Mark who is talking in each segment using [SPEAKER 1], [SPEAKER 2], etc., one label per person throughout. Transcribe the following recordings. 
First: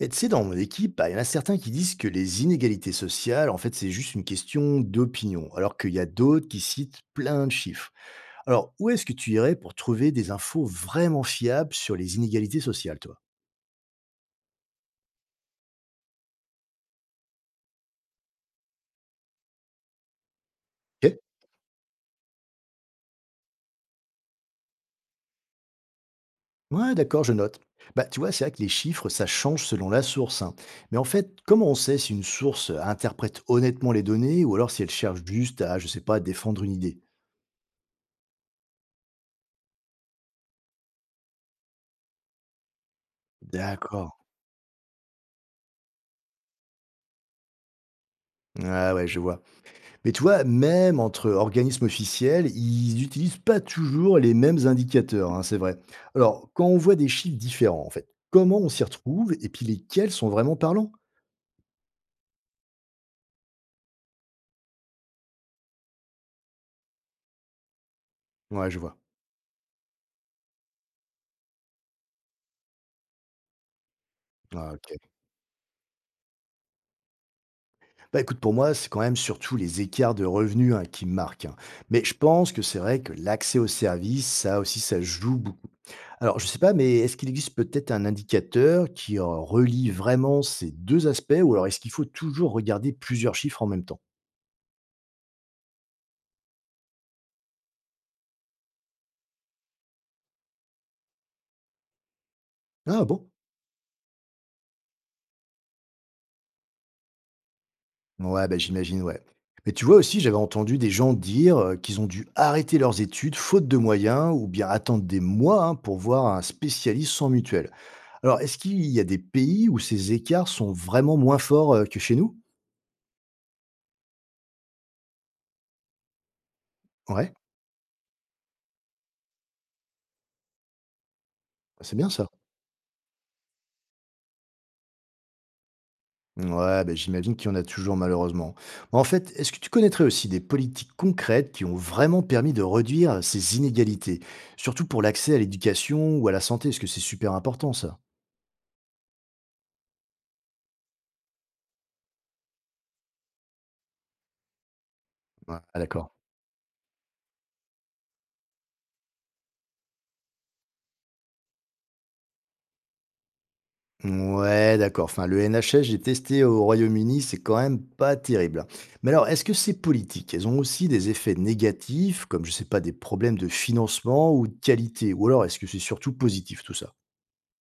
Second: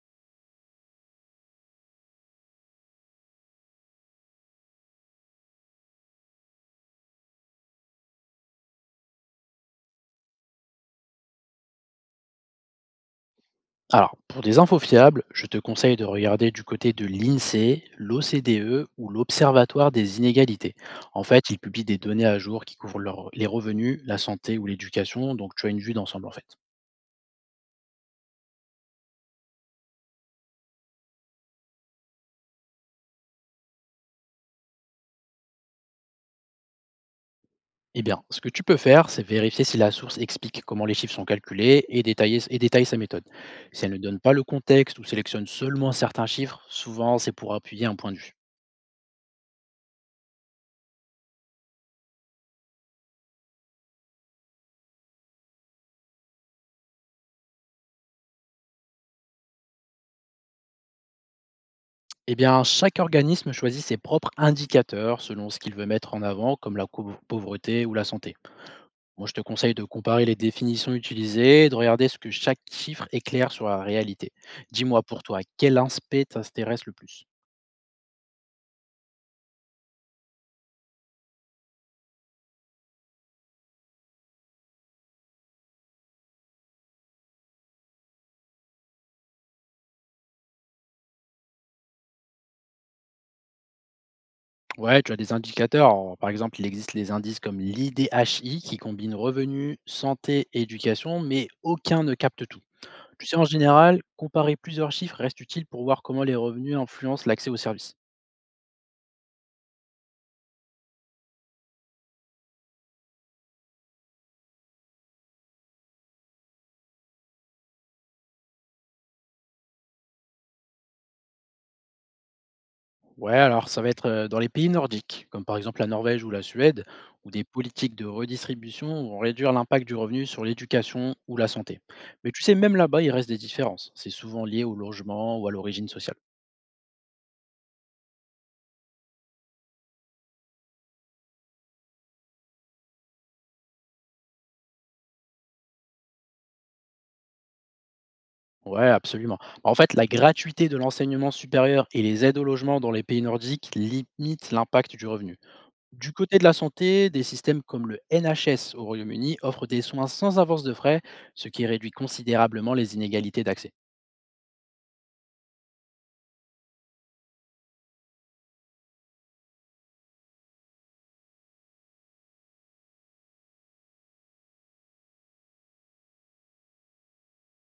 [SPEAKER 1] Et tu sais, dans mon équipe, bah, il y en a certains qui disent que les inégalités sociales, en fait, c'est juste une question d'opinion, alors qu'il y a d'autres qui citent plein de chiffres. Alors, où est-ce que tu irais pour trouver des infos vraiment fiables sur les inégalités sociales, toi?
[SPEAKER 2] Alors, pour des infos fiables, je te conseille de regarder du côté de l'INSEE, l'OCDE ou l'Observatoire des inégalités.
[SPEAKER 1] Ok.
[SPEAKER 2] En fait, ils publient des données à jour qui couvrent les revenus, la santé ou l'éducation, donc tu as une vue d'ensemble en fait.
[SPEAKER 1] Ouais, d'accord, je note. Bah, tu vois, c'est vrai que les chiffres, ça change selon la source, hein. Mais en fait, comment on sait si une source interprète honnêtement les données ou alors si elle cherche juste à, je sais pas, défendre une idée?
[SPEAKER 2] Eh bien, ce que tu peux faire, c'est vérifier si la source explique comment les chiffres sont calculés et détaille sa méthode. Si elle ne
[SPEAKER 1] D'accord.
[SPEAKER 2] donne pas le contexte ou sélectionne seulement certains chiffres, souvent c'est pour appuyer un point de vue.
[SPEAKER 1] Ah ouais, je vois. Mais tu vois, même entre organismes officiels, ils n'utilisent pas toujours les mêmes indicateurs, hein, c'est vrai. Alors, quand on voit des chiffres différents, en fait, comment on s'y retrouve et puis lesquels sont vraiment parlants?
[SPEAKER 2] Eh bien, chaque organisme choisit ses propres indicateurs selon ce qu'il veut mettre en avant, comme pauvreté ou la santé.
[SPEAKER 1] Ouais, je vois.
[SPEAKER 2] Moi, je te conseille de comparer les définitions utilisées, de regarder ce que chaque chiffre éclaire sur la réalité.
[SPEAKER 1] Ah, ok.
[SPEAKER 2] Dis-moi pour toi, quel aspect t'intéresse le plus?
[SPEAKER 1] Bah écoute, pour moi, c'est quand même surtout les écarts de revenus, hein, qui me marquent, hein. Mais je pense que c'est vrai que l'accès aux services, ça aussi, ça joue beaucoup. Alors, je sais pas, mais est-ce qu'il existe peut-être un indicateur qui relie vraiment ces deux aspects ou alors est-ce qu'il faut toujours regarder plusieurs chiffres en même temps?
[SPEAKER 2] Ouais, tu as des indicateurs. Alors, par exemple, il existe les indices comme l'IDHI qui combine revenus, santé et éducation, mais aucun ne capte tout.
[SPEAKER 1] Ah
[SPEAKER 2] Tu
[SPEAKER 1] bon?
[SPEAKER 2] sais, en général, comparer plusieurs chiffres reste utile pour voir comment les revenus influencent l'accès aux services.
[SPEAKER 1] Ouais, bah, j'imagine, ouais. Mais tu vois aussi, j'avais entendu des gens dire qu'ils ont dû arrêter leurs études faute de moyens ou bien attendre des mois, hein, pour voir un spécialiste sans mutuelle. Alors, est-ce qu'il y a des pays où ces écarts sont vraiment moins forts que chez nous?
[SPEAKER 2] Ouais, alors ça va être dans les pays nordiques, comme par exemple la Norvège ou la Suède, où
[SPEAKER 1] Ouais,
[SPEAKER 2] des politiques de redistribution vont réduire l'impact du revenu sur l'éducation ou la santé.
[SPEAKER 1] c'est bien ça.
[SPEAKER 2] Mais tu sais, même là-bas, il reste des différences. C'est souvent lié au logement ou à l'origine sociale.
[SPEAKER 1] Ouais, bah, j'imagine qu'il y en a toujours malheureusement. En fait, est-ce que tu connaîtrais aussi des politiques concrètes qui ont vraiment permis de réduire ces inégalités, surtout pour l'accès à l'éducation ou à la santé? Est-ce que c'est super important ça.
[SPEAKER 2] Ouais, absolument. Bah, en fait, la gratuité de l'enseignement supérieur et les aides au logement dans les pays nordiques limitent l'impact du revenu.
[SPEAKER 1] Ouais, ah, d'accord.
[SPEAKER 2] Du côté de la santé, des systèmes comme le NHS au Royaume-Uni offrent des soins sans avance de frais, ce qui réduit considérablement les inégalités d'accès.
[SPEAKER 1] Ouais, d'accord. Enfin, le NHS, j'ai testé au Royaume-Uni, c'est quand même pas terrible. Mais alors, est-ce que ces politiques, elles ont aussi des effets négatifs, comme, je sais pas, des problèmes de financement ou de qualité? Ou alors, est-ce que c'est surtout positif tout ça?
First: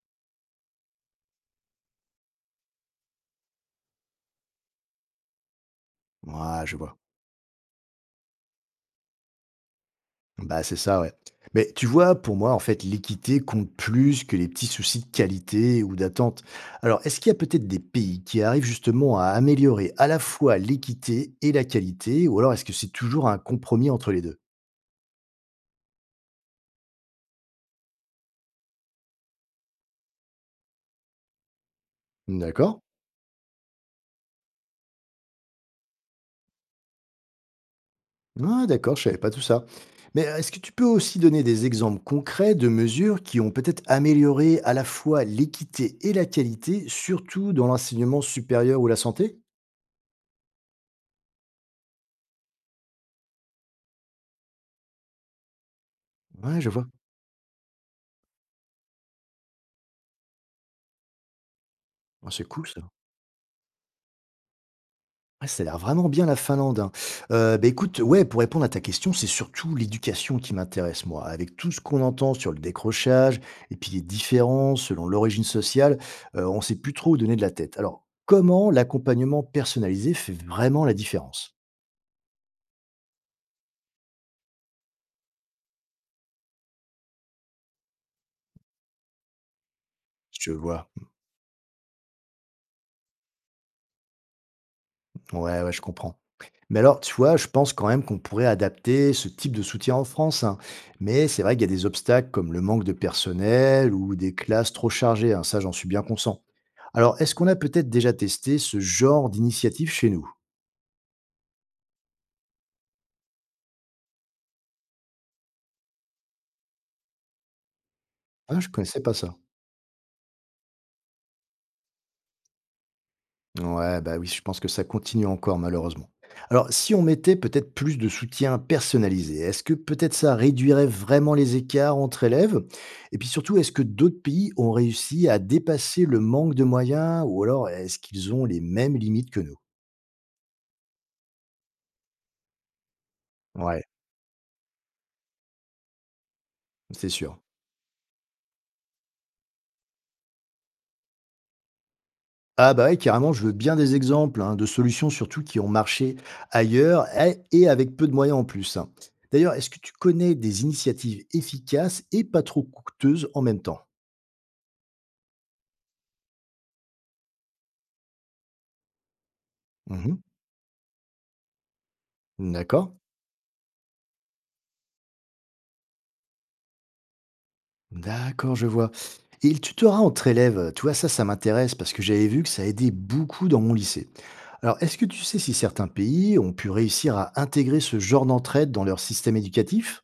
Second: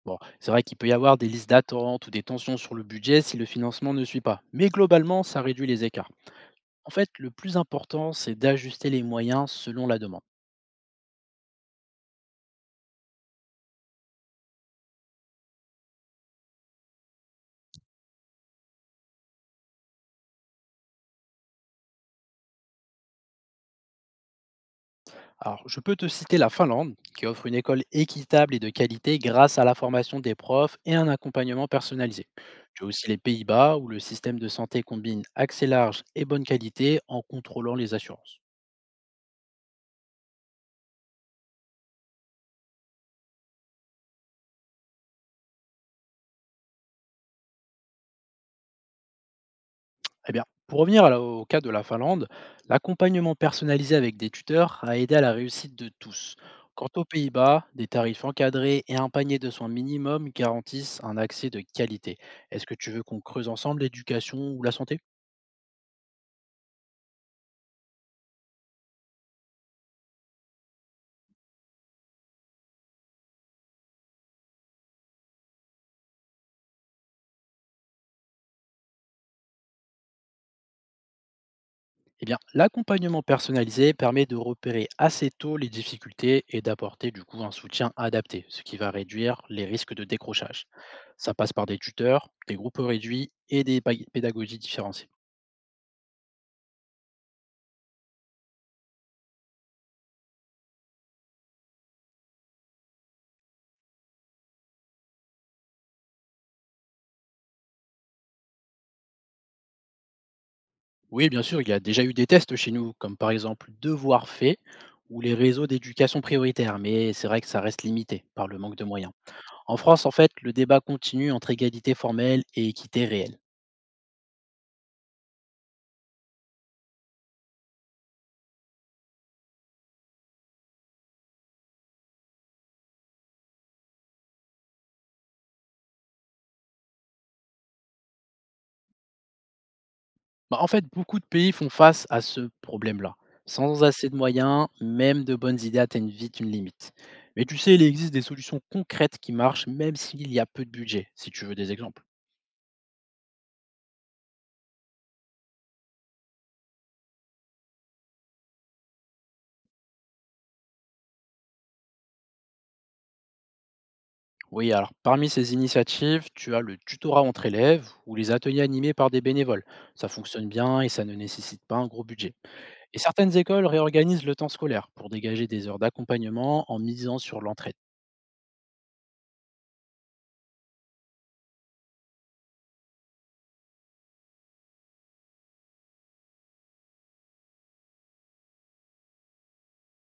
[SPEAKER 2] Bon, c'est vrai qu'il peut y avoir des listes d'attente ou des tensions sur le budget si le financement ne suit pas, mais globalement, ça réduit les écarts.
[SPEAKER 1] Ouais, je
[SPEAKER 2] En
[SPEAKER 1] vois.
[SPEAKER 2] fait, le plus important, c'est d'ajuster les moyens selon la demande.
[SPEAKER 1] Bah, c'est ça, ouais. Mais tu vois, pour moi, en fait, l'équité compte plus que les petits soucis de qualité ou d'attente. Alors, est-ce qu'il y a peut-être des pays qui arrivent justement à améliorer à la fois l'équité et la qualité, ou alors est-ce que c'est toujours un compromis entre les deux?
[SPEAKER 2] Alors, je peux te citer la Finlande, qui offre une école équitable et de qualité grâce à la formation des profs et un accompagnement personnalisé.
[SPEAKER 1] D'accord?
[SPEAKER 2] Tu as aussi les Pays-Bas, où le système de santé combine accès large et bonne qualité en contrôlant les assurances.
[SPEAKER 1] Ah d'accord, je savais pas tout ça. Mais est-ce que tu peux aussi donner des exemples concrets de mesures qui ont peut-être amélioré à la fois l'équité et la qualité, surtout dans l'enseignement supérieur ou la santé?
[SPEAKER 2] Eh bien, pour revenir au cas de la Finlande, l'accompagnement personnalisé avec des tuteurs a aidé à la réussite de tous.
[SPEAKER 1] Ouais, je vois.
[SPEAKER 2] Quant aux Pays-Bas, des tarifs encadrés et un panier de soins minimum garantissent un accès de qualité.
[SPEAKER 1] Ah, c'est
[SPEAKER 2] Est-ce
[SPEAKER 1] cool
[SPEAKER 2] que
[SPEAKER 1] ça.
[SPEAKER 2] tu veux qu'on creuse ensemble l'éducation ou la santé?
[SPEAKER 1] Ouais, ça a l'air vraiment bien la Finlande, hein. Bah écoute, ouais, pour répondre à ta question, c'est surtout l'éducation qui m'intéresse, moi. Avec tout ce qu'on entend sur le décrochage et puis les différences selon l'origine sociale, on ne sait plus trop où donner de la tête. Alors, comment l'accompagnement personnalisé fait vraiment la différence?
[SPEAKER 2] Eh bien, l'accompagnement personnalisé permet de repérer assez tôt les difficultés et d'apporter du coup un soutien adapté, ce qui va réduire les risques de
[SPEAKER 1] Je
[SPEAKER 2] décrochage.
[SPEAKER 1] vois.
[SPEAKER 2] Ça passe par des tuteurs, des groupes réduits et pédagogies différenciées.
[SPEAKER 1] Ouais, ouais, je comprends. Mais alors, tu vois, je pense quand même qu'on pourrait adapter ce type de soutien en France, hein. Mais c'est vrai qu'il y a des obstacles comme le manque de personnel ou des classes trop chargées, hein. Ça, j'en suis bien conscient. Alors, est-ce qu'on a peut-être déjà testé ce genre d'initiative chez nous?
[SPEAKER 2] Oui, bien sûr, il y a déjà eu des tests chez nous, comme par exemple Devoir fait ou les réseaux d'éducation prioritaire, mais c'est vrai que ça reste limité par le
[SPEAKER 1] Ah, je
[SPEAKER 2] manque de
[SPEAKER 1] connaissais
[SPEAKER 2] moyens.
[SPEAKER 1] pas ça.
[SPEAKER 2] En France, en fait, le débat continue entre égalité formelle et équité réelle.
[SPEAKER 1] Ouais, bah oui, je pense que ça continue encore malheureusement. Alors, si on mettait peut-être plus de soutien personnalisé, est-ce que peut-être ça réduirait vraiment les écarts entre élèves? Et puis surtout, est-ce que d'autres pays ont réussi à dépasser le manque de moyens ou alors est-ce qu'ils ont les mêmes limites que nous?
[SPEAKER 2] Bah, en fait, beaucoup de pays font face à ce problème-là.
[SPEAKER 1] Ouais,
[SPEAKER 2] Sans assez de moyens, même de bonnes idées atteignent vite une limite.
[SPEAKER 1] c'est sûr.
[SPEAKER 2] Mais tu sais, il existe des solutions concrètes qui marchent, même s'il y a peu de budget, si tu veux des exemples.
[SPEAKER 1] Ah bah ouais, carrément, je veux bien des exemples, hein, de solutions surtout qui ont marché ailleurs et avec peu de moyens en plus, hein. D'ailleurs, est-ce que tu connais des initiatives efficaces et pas trop coûteuses en même temps?
[SPEAKER 2] Oui, alors parmi ces initiatives, tu as le tutorat entre élèves ou les ateliers animés par des bénévoles. Ça
[SPEAKER 1] Mhm.
[SPEAKER 2] fonctionne bien et ça ne nécessite pas un gros budget.
[SPEAKER 1] D'accord.
[SPEAKER 2] Et certaines écoles réorganisent le temps scolaire pour dégager des heures d'accompagnement en misant sur l'entraide.
[SPEAKER 1] D'accord, je vois. Et le tutorat entre élèves, tu vois, ça m'intéresse parce que j'avais vu que ça aidait beaucoup dans mon lycée. Alors, est-ce que tu sais si certains pays ont pu réussir à intégrer ce genre d'entraide dans leur système éducatif?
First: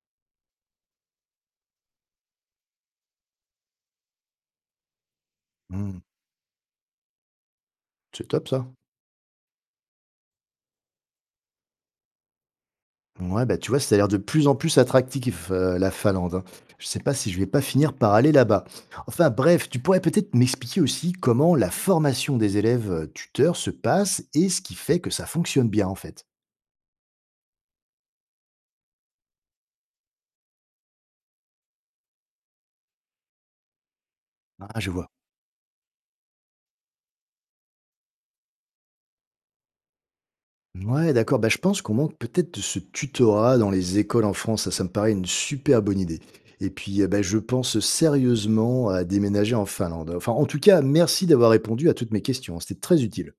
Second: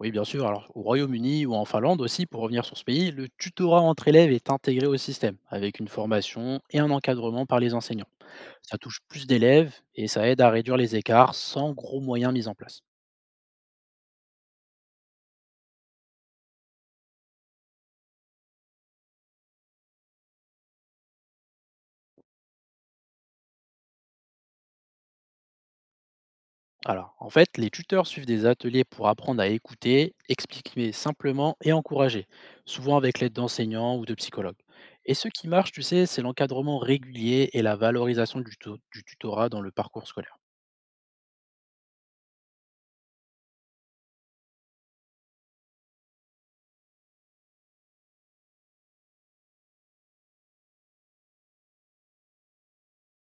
[SPEAKER 2] Oui, bien sûr, alors au Royaume-Uni ou en Finlande aussi, pour revenir sur ce pays, le tutorat entre élèves est intégré au système, avec une
[SPEAKER 1] Hmm,
[SPEAKER 2] formation et un encadrement par les enseignants.
[SPEAKER 1] c'est top ça.
[SPEAKER 2] Ça touche plus d'élèves et ça aide à réduire les écarts sans gros moyens mis en place.
[SPEAKER 1] Ouais, bah tu vois, ça a l'air de plus en plus attractif, la Finlande, hein. Je sais pas si je vais pas finir par aller là-bas. Enfin bref, tu pourrais peut-être m'expliquer aussi comment la formation des élèves tuteurs se passe et ce qui fait que ça fonctionne bien en fait.
[SPEAKER 2] Alors, en fait, les tuteurs suivent des ateliers pour apprendre à écouter, expliquer simplement et encourager, souvent avec l'aide d'enseignants ou de psychologues.
[SPEAKER 1] Ah, je vois.
[SPEAKER 2] Et ce qui marche, tu sais, c'est l'encadrement régulier et la valorisation du tutorat dans le parcours scolaire.
[SPEAKER 1] Ouais, d'accord. Bah, je pense qu'on manque peut-être de ce tutorat dans les écoles en France. Ça me paraît une super bonne idée. Et puis, bah, je pense sérieusement à déménager en Finlande. Enfin, en tout cas, merci d'avoir répondu à toutes mes questions. C'était très utile.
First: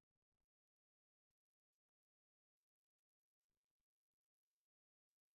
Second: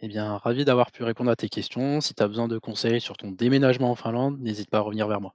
[SPEAKER 2] Eh bien, ravi d'avoir pu répondre à tes questions. Si tu as besoin de conseils sur ton déménagement en Finlande, n'hésite pas à revenir vers moi.